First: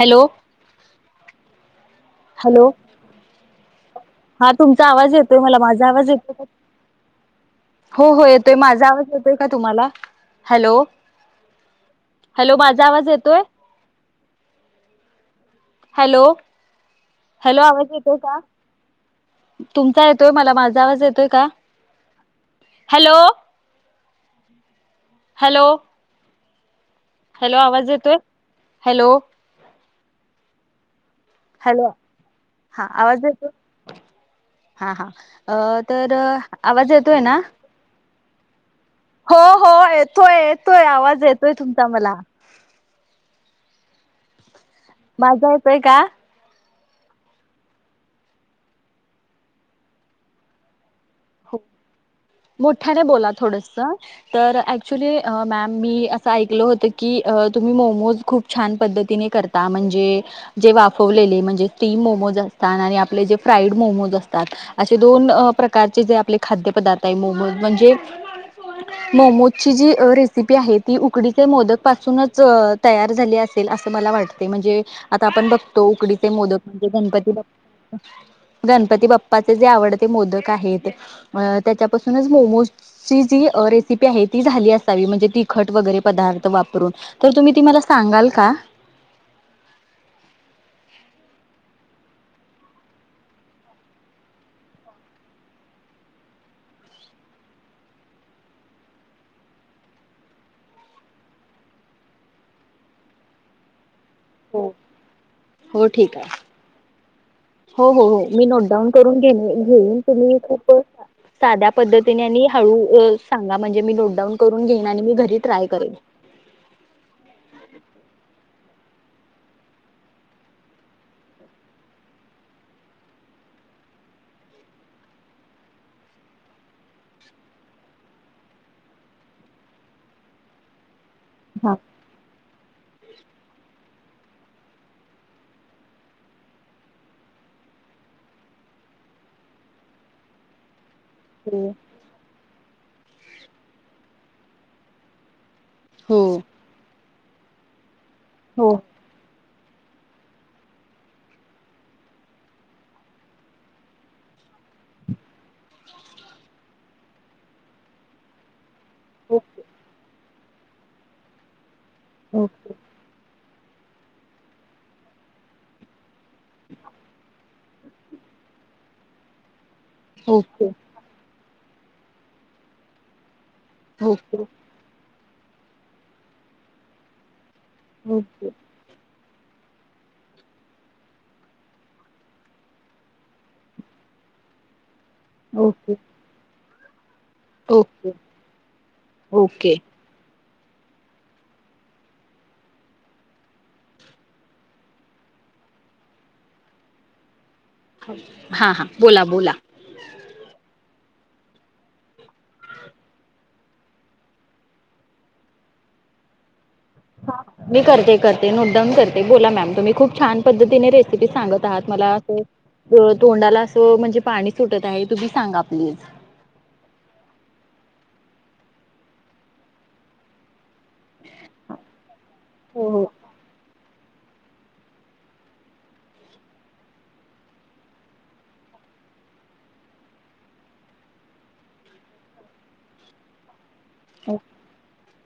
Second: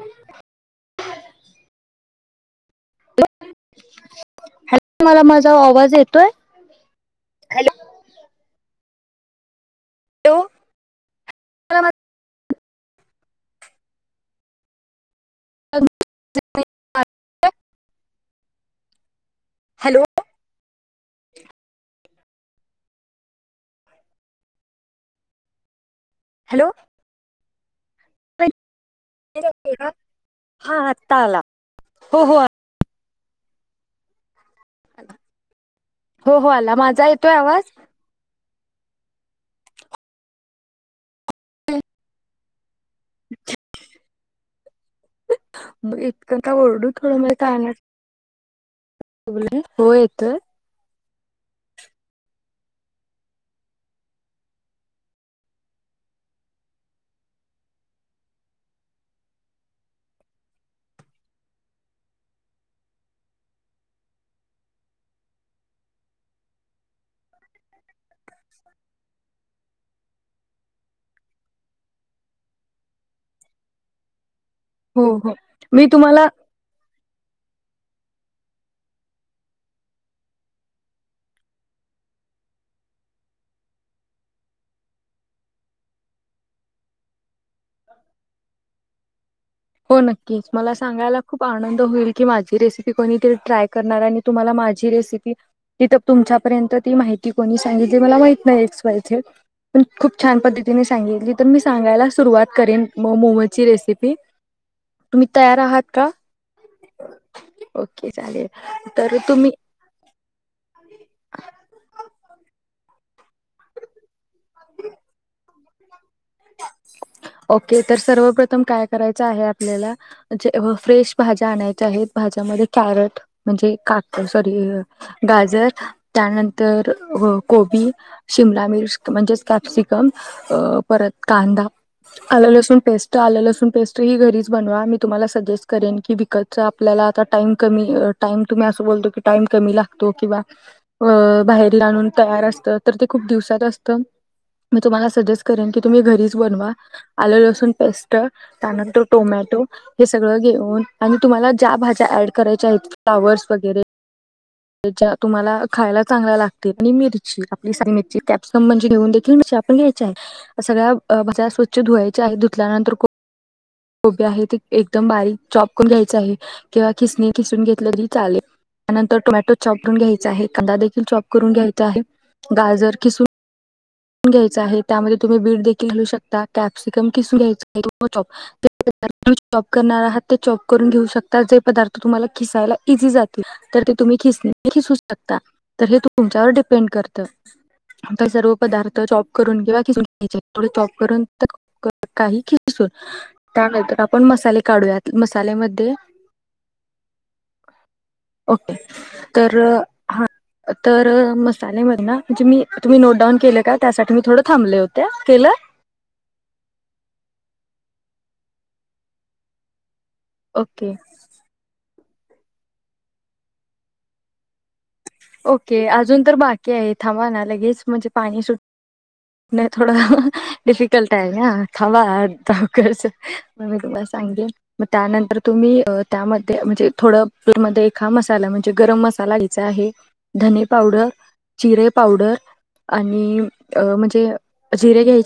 Hello? Hello? हां तुमचा आवाज येतोय मला माझा आवाज येतोय का? हो हो ये ते माझा आवाज येतोय का तुम्हाला? हॅलो? मला हॅलो मा झा आवाज येतोय? माझा- हॅलो? हॅलो आवाज येतोय का? हॅलो तुमचा येतोय मला मा झा आवाज येतोय का? हॅलो? हॅलो? हॅलो? हॅलो आवाज ये [inaudible] हां आ हॅलो? हां आवाज ये हां हां अ तर हो हो आला आवाज माझा येतोय ना? आवाज हो हो येतोय येतोय आवाज येतोय तुमचा मला. [inaudible] माझा येतोय का? इतकं का ओरडू थोडं [unintelligible] हो येतोय. मोठ्याने बोला थोड तर ऍक्च्युली मॅम मी असं ऐकल होत की तुम्ही मोमोज खूप छान पद्धतीने करता म्हणजे जे वाफवलेले म्हणजे स्टीम मोमोज असतात आणि आपले जे फ्राईड मोमोज असतात असे दोन प्रकार जे आपले खाद्य पदार्थ आहे मोमोज म्हणजे मोमोजची जी रेसिपी आहे ती उकडीचे मोदक पासूनच तयार झाली असेल असं मला वाटत ते म्हणजे हो आता हो आपण बघतो मी तुम्हाला उकडीचे मोदक म्हणजे गणपती गणपती बाप्पाचे जे आवडते मोदक आहेत त्याच्यापासूनच मोमोजची जी रेसिपी आहे ती झाली असावी म्हणजे तिखट वगैरे पदार्थ वापरून तर तुम्ही ती मला सांगाल का हो नक्कीच मला सांगायला खूप आनंद होईल की माझी रेसिपी कोणी तरी ट्राय करणार आणि तुम्हाला माझी रेसिपी तथ तुमच्यापर्यंत ती माहिती कोणी सांगितली मला माहित नाही. एक्स वाय झेड पण खूप छान पद्धतीने सांगितली तर मी सांगायला सुरुवात करेन मोमोजची रेसिपी तुम्ही तयार आहात हो का ठीक आहे हो हो ओके हो मी चालेल नोटडाऊन तर करून घेइन तुम्ही घेऊन तुम्ही खूप साध्या पद्धतीने आणि हळू सांगा म्हणजे मी नोटडाऊन करून घेइन आणि मी घरी ट्राय करेन ओके तर सर्व प्रथम उतम काय करायचं आहे आपल्याला जे फ्रेश भाज्या आणायच्या आहेत भाज्यामध्ये कॅरेट म्हणजे काक सॉरी गाजर त्यानंतर तर कोबी शिमला मिर्च म्हणजेच कॅप्सिकम अ परत कांदा हा आल लसूनण पेस्ट आल लसूण पेस्ट घरीच बनवा मी तुम्हाला सजेस्ट करेन की विकत आपल्याला टाइम कमी अस बोलतो की टाइम कमी लागतो किंवा अ बाहेर ला आणून तयार असत तर ते खूप दिवसात असतं मी तुम्हाला सजेस्ट करेन की तुम्ही घरीच हो बनवा आल लसूण पेस्ट हो त्यानंतर टोमॅटो हे सगळं घेऊन आणि तुम्हाला ज्या भाज्या ऍड करायच्या आहेत फ्लाॉवर्स वगैरे ज्या तुम्हाला खायला चांगल्या लागतील आणि मिरची आपली स मिरची कॅप्सिकम म्हणजे घेऊन देखील मिर आपण घ्यायची आहे सगळ्याज्या स्वछ धुवायचे आहे ओके धुल्यानंतर कोबी आहे ते एकदम बारीक चॉप करून घ्यायचे आहे किंवा खिसणी खिसून घेतलेली चाले त्यानंतर टोमॅटो चॉप करून घ्यायचा आहे ओके कांदा देखील चॉप करून घ्याय झाले गाजर किसून ओके घ्यायच आहे त्यामुळे.. तुम्ही बी देखील घलऊ शकता. कॅप्सिकम ख ओके चप करणार आहात चॉप करून घेऊ शकता जे पदार्थ तुम्हाला खियला इी जातील तर ते तुम् तर ओके हे तू तुमच्यावर स्पेंड करतय ओके ओके [unintelligible] त्यानंतर आपण मसाले काढुया हा हा बोला बोला. हा तर मसाले मधन ना म्हणजे मी तुम्ही नोट डाऊन केले का? त्यासाठी मी थोडं थांबले होते, केलं? ह, मी करते-करते नोटडाऊन करते. बोला मॅम, तुम्ही खूप - छान पद्धतीने, ओके रेसिपी सांगत आहात. मला अस तोंडाला पाणी सुटत आहे तुम्ही सांगा ओके, प्लीज अजून तर बाकी आहे. थांबा ना, लगेच म्हणजे? पाणी सुटन थोड [unintelligible] हो [unintelligible] धने पावडर, जिरे पावडर आणि... हो [unintelligible]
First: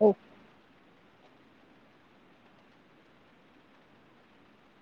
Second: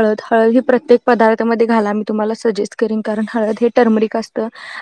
ओ ओ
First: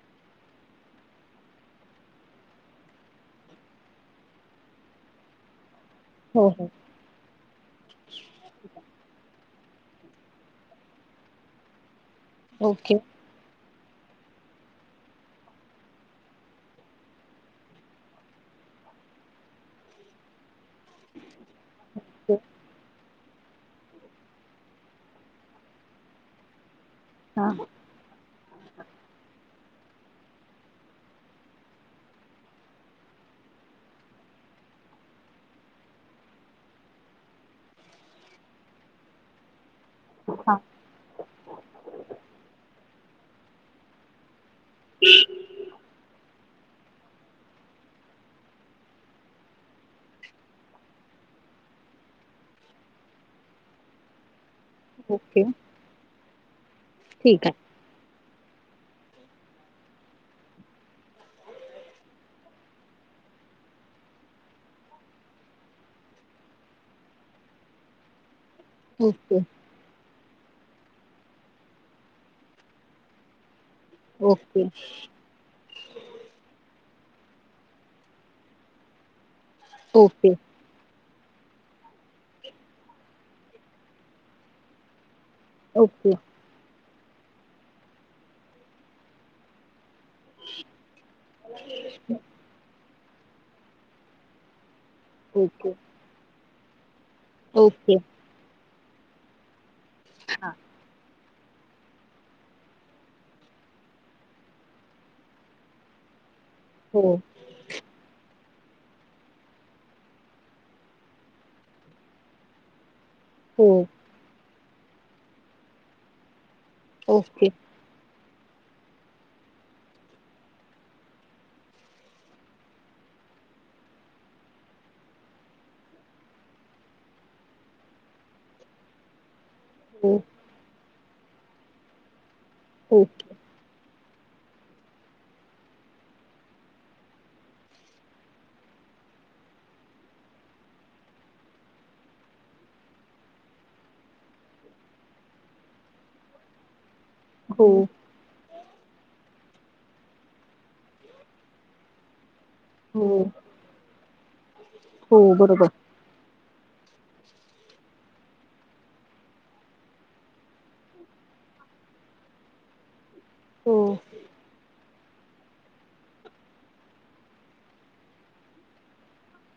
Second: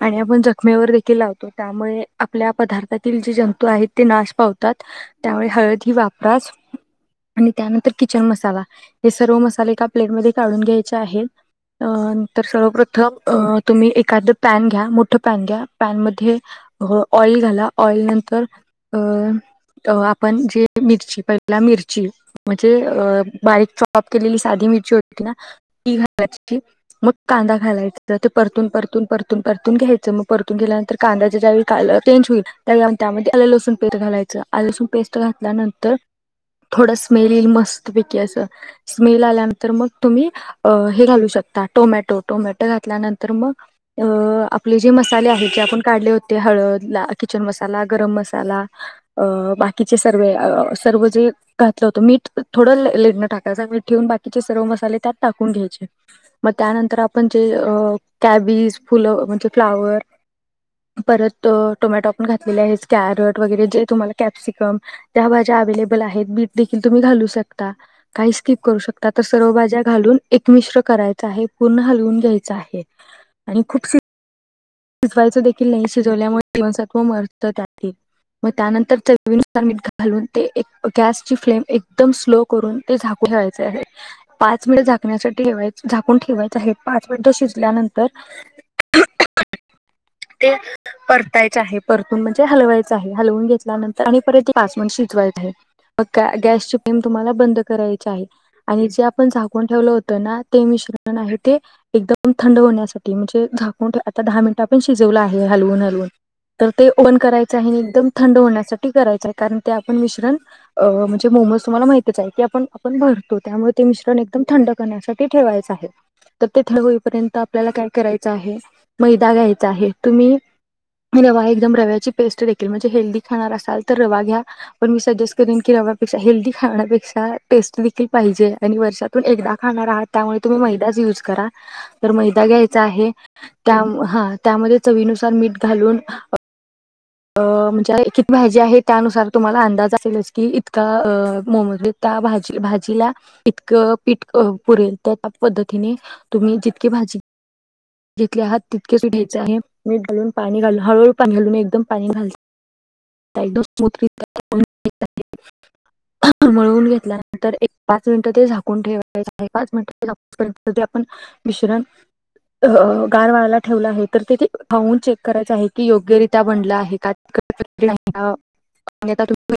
आणि आपण जखमेवर देखील लावतो. त्यामुळे आपल्या पदार्थातील जे जंतू आहेत ते नाश पावतात त्यामुळे हळद... ती हो वापराच. हो [unintelligible] तर ओके सर्वप्रथम, तुम्ही एक - [unintelligible] ओके [unintelligible] हां [unintelligible] तर ते परतून परतून परतून तुम परतून घ्यायचा मग परतून गेल्यानंतर कांद्याच्या ज्यावेळेस कलर चेंज होईल त्यानंतर आलं लसूण पेस्ट घालायचं आलं लसूण पेस्ट घातल्यानंतर मग तुम्ही हां हे घालू शकता टोमॅटो, टोमॅटो घातल्यानंतर मग आपले जे मसाले आहेत ते आपण काढले होते ला हळदला किचन मसाला गरम मसाला बाकीचे सर्व जे घातलं होतं ते मीठ थोडं लेट टाकायचं मीठ ठेवून बाकी ते सर्व मसाले त्यात ओके टाकून घ्यायचे. मग त्यानंतर आपण ठीक जे... अ कॅबीज- फुलं म्हणजे फ्लावर परत टोमॅटो आपण घातलेले कॅरेट वगैरे जे तुम्हाला कॅप्सिकम त्या माझ्या अवेलेबल आहेत बीट देखील तुम्ही घालू शकता. काही स्किप करू आहे शकता, तर ओके सर्व भाज्या घालून - एकमिश्र करायचा आहे. पूर्ण हलवून घ्यायच आहे. आणि खूपशी हो. शिजवायचं देखील नाही शिजवल्यामुळे जीवनसत्व हो मरत त्या मग त्यानंतर चवीनुसार मीठ घालून ओके ते एक गॅस ची फ्लेम एकदम स्लो करून ते झाकून ठेवायचे आहे पाच मिनिट झा झाकण्यासाठी ठेवायचं.. ओके झाकून ठेवायच आहे. पाच मिनटं शिजल्यानंतर ते परतायच आहे परतून म्हणजे हलवायच हलवून घेतल्यानंतर आणि परत पाच मिनिट मग शिजवायचा आहे ओके मग काय गॅसची तुम्हाला बंद ओके करायच आहे. आणि जे आपण झाकून ठेवलं होतं ना ते मिश्रण एकम थंड होण्यासाठी म्हणजे झाकून आता दहा मिनिट आपण शिकवलं आहे हलवून हलवून. तर ते हो ओपन करायचं आहे एकदम थंड होण्या साठी करायचं कारण ते आपण मिश्रण अ म्हणजे मोमोज तुम्हाला माहितच आहे ते आपण आपण भर तो हो त्यामुळे ते मिश्रण एकदम थंड करण्यासाठी ठेवायचं आहे. तर ते थंड होईपर्यंत ओके आपल्याला काय कराय चं आहे. मैदा घ्यायचा आहे. तुम्ही रवा एकदम रव्याची पेस्ट देखील म्हणजे हेल्दी खाणार असाल तर रवा घ्या. पण मी सजेस्ट करेन की रव्यापेक्षा हेल्दी खाण्यापेक्षा टेस्ट देखील पाहिजे आणि वर्षातून एकदा खाणार आहात हो त्यामुळे तुम्ही मैदाच यूज करा तर मै दा घ्यायचा आहे. ओके [unintelligible] हां त्यामध्ये चवीनुसार मीठ घालून अ म्हणजे किती भाजी आहे, त्यानुसार तुम्हाला अंदाज असेलच की इतक्या मोमोजला त्या भाजीला इतकं पीठ क पुरेल तर त्या पद्धतीने तुम्ही जितकी भाजी हो घेतले आहात तितकेच घ्यायचं आहे. मीठ घालून पाणी घालून हळूहळू पाणी घालून एकदम पाणी घाल हो [inaudible] हो बरोबर. मळवून घेतल्यानंतर एक पाच मिनिटं ते झाकून ठेवायचं आहे पाच मिनिटं [unintelligible] ते आपण मिश्रण अ गार व्हायला हो ठेवलं आहे तर ते [unintelligible] करायचं आहे की योग्य रित्या बनलं आहे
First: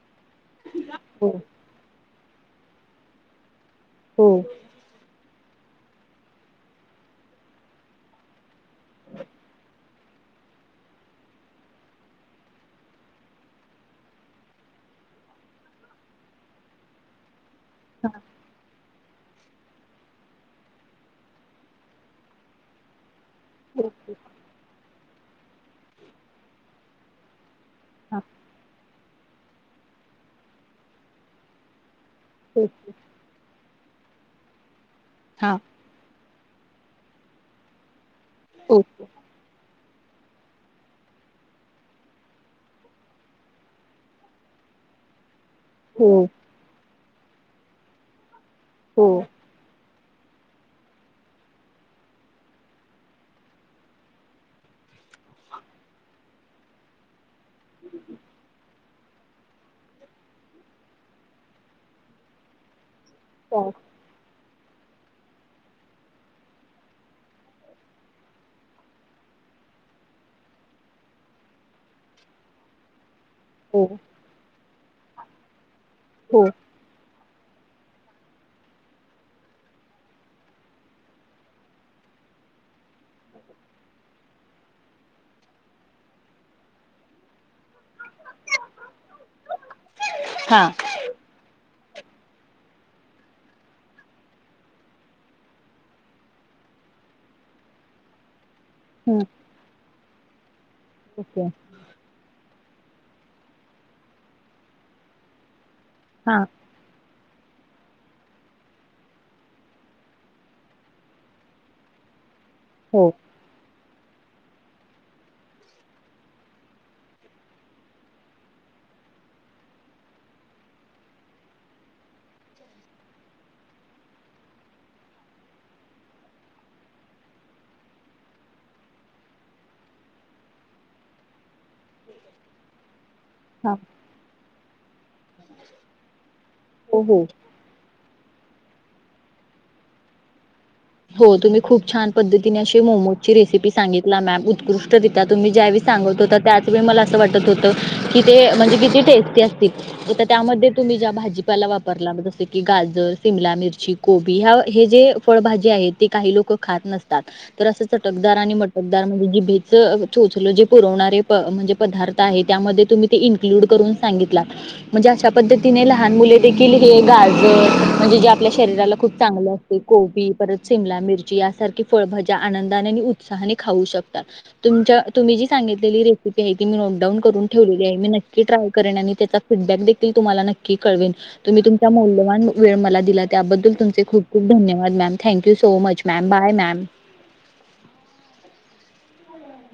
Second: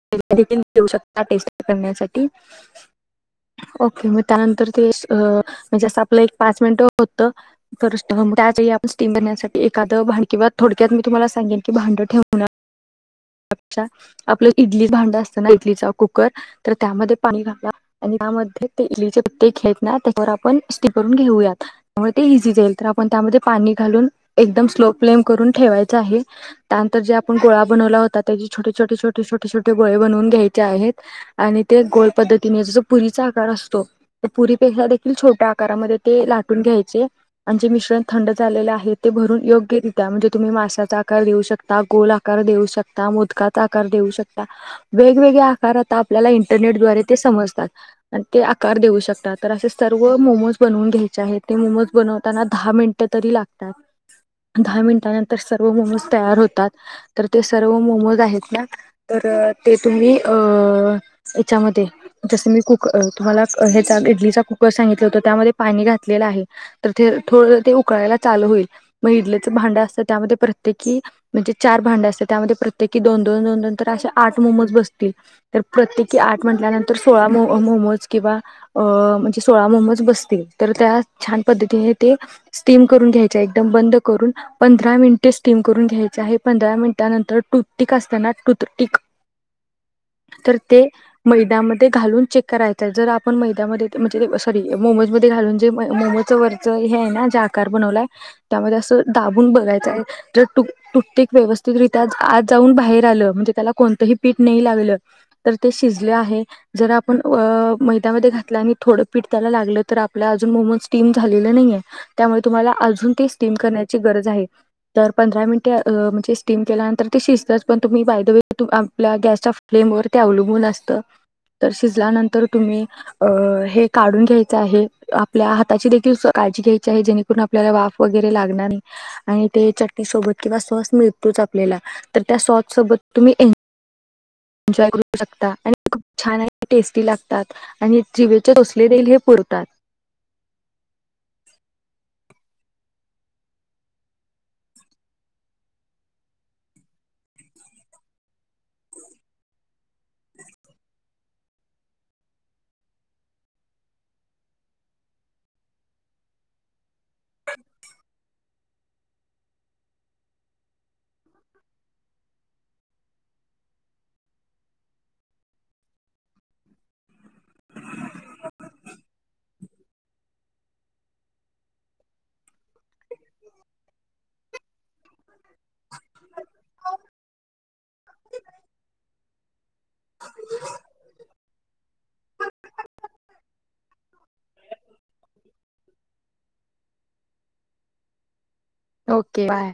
[inaudible] [unintelligible] देऊ शकता हो टेस्ट करण्यासा [inaudible] ओके मग हो त्यानंतर ते अ म्हणजे असं आपलं एक पाच मिनिट होतं [unintelligible] स्टीम बनण्यासाठी एका [unintelligible] किंवा थोडक्यात मी तुम्हाला सांगेन की भांडं ठेवुन [unintelligible] आपलं इडली भांड असतं ना इडलीचा कुकर तर त्यामध्ये पाणी घाला आणि यामध्ये ते [unintelligible] त्याच्यावर आपण स्टीम करून घेऊयात त्यामुळे ते इझी जाईल तर आपण त्यामध्ये पाणी घालून ओके एकदम स्लो प्लेम करून ठेवायचं आहे त्या नंतर जे आपण गोळा बनवला होता. हां त्याचे छोटे छोटे छोटे छोटे छोटे गोळे बनवून घ्यायचे आहेत आणि ते गो पद्धतीने जसं ओके पुरीचा आकार अस तो पुरी पेक्षा एक छोट्या हां आकारामध्ये ते लाटून घ्याय आमचे मिश्रण थंड झालेलं आहे ओके ते भरून योग्य रि त्या मध्ये तुम्ही माश्याचा आकार देऊ शकता गोल आकार देऊ शकता मोदकाचा आकार देऊ शकता वेगवेगळे्या कार आता हो आपल्या इंटरनेटद्वारे ते समजतात पण ते आकार देऊ हो शकतात तर असे सर्व मोमोज बनवून घ्यायचे आहेत ते मोमोज बनवताना दहा मिनट तरी लागतात दहा मिनटानंतर सर्व मोमज तयार होत तात तर ते सर्व मोमोज आहेत ना तर ते तुम्ही अं याच्यामध्ये जसं मी कुकर अं तुम्हाला क चाल- ह्याचा इडलीचा सांगितलं होत त्यामध्ये पाणी घातलेलं आहे तर ते थो ते उकळायला चालू होईल मग इडलीच भांड असतं त्यामध्ये प्रत्येकी म्हणजे चार भांडं असत त्यामध्ये प्रत्येकी दोन दोन दोन हो तर अशे आठ मोमज बस तर प्रत्येकी हो आठ म्हटल्यानंतर सोळा मो मोमोज किंवा अं म्हणजे सोळा मोमोज बसतील तर त्या छान पद्धतीने ते स्टीम करून घ्यायचे एकदम बंद करून पंधरा मिनिटे स्टीम करून घ्याय धा हे पंधरा मिनिटांनंतर टुटीक असताना टूटीक तर हां ते मैदामध्ये ते घालून चेक करायच, जर आपण मैद्यामध्ये म्हणजे सॉरी मोमोज मध्ये घालून जे मोमोच वरच हे आहे ना जे आकार बनवलाय. त्यामध्ये असं हं दाबून बघायचं आहे. जट्टू. कुठक ओके व्यवस्थितरित्या आज. जाऊन बाहेर आल म्हणे त्याला कोणतही पीठ नाही लागलं त ते शिजले हां आहे जरा आपण अ. मैद्यामध्ये घातलं आणि थोडं पिट त्यायला लागलं, तर आपल्या अजून मोमोज स्टीम झालेले नाहीे त्यामुळे. तुम्हाला हो अजून ते स्टीम करण्या गरज आहे तर पंधरा मिन त्या म्हणजे स्टीम केल्यानंतर ते शिजतच पण तुम्ही बायदवे व आपल्या गॅसच्या फ्लेमवरर ते अवलंबून असत, तर शिजल्यानंतर तुम्ही अ हे काढून घ्यायचं आहे, आपल्या हाताची देखील काळजी घ्यायची आहे, जेणेकरून आपल्याला वाफ वगैरे लागणारी आणि ते चटणीसोबत. किंवा सॉस मिळतोच आपल्याला तर त्या सॉस सोबत. तुम्ही. हां एन्जॉय करू शकता आणि खूप छान आहे. हो टेस्टी हो लागतात आणि ज. तोसले देल हे पुरतात [unintelligible] हो तुम्ही खूप छान पद्धतीने अशी मोमोजची रेसिपी सांगितला, मॅम उत्कृष्टिता तुम्ही ज्यावेळी सांगत होता, त्याच वेळी मला असं वाटत होतं की. म्हणजे किती टेस्टी असतील त्यामध्ये तुम्ही ज्या भाजी. पर ज की गाजर सिम मिरची कोबी ह हे जे फळाजी [unintelligible] ते काही लोक खात नतात तर असं चटकदार आणि मटकदार म्हणजे जिभेच चोचल जे पुरवणारे, म्हणजे पदार्थ आहे त्यामध्ये तुम्ही ते इन्क्लूड करून सांगितला, म्हणजे अशा पद्धतीने लहान मुले देखील हे गाजर म्हणजे जे आपल्या शरीराला खूप चांगले असते कोबी. शिमला मिरची यासारखी फळभज्या आनंदाने आणि उत्साहाने खाऊ शकतात तुमच्या. तुम्ही जी सांगितलेली रेसिपी आहे, ती मी नोटडाऊन करून ठेवलेली आहे, मी नक्की ट्राय करेन त्याचा फीडबॅक देखील तुम्हाला नक्की कळवेन तुम्ही. मौल्यवान वेळ मला दिला त्याबद्दल तुमचे खूप खूप धन्यवाद ma'am. Thank you so much ma'am bye ma'am. Okay bye.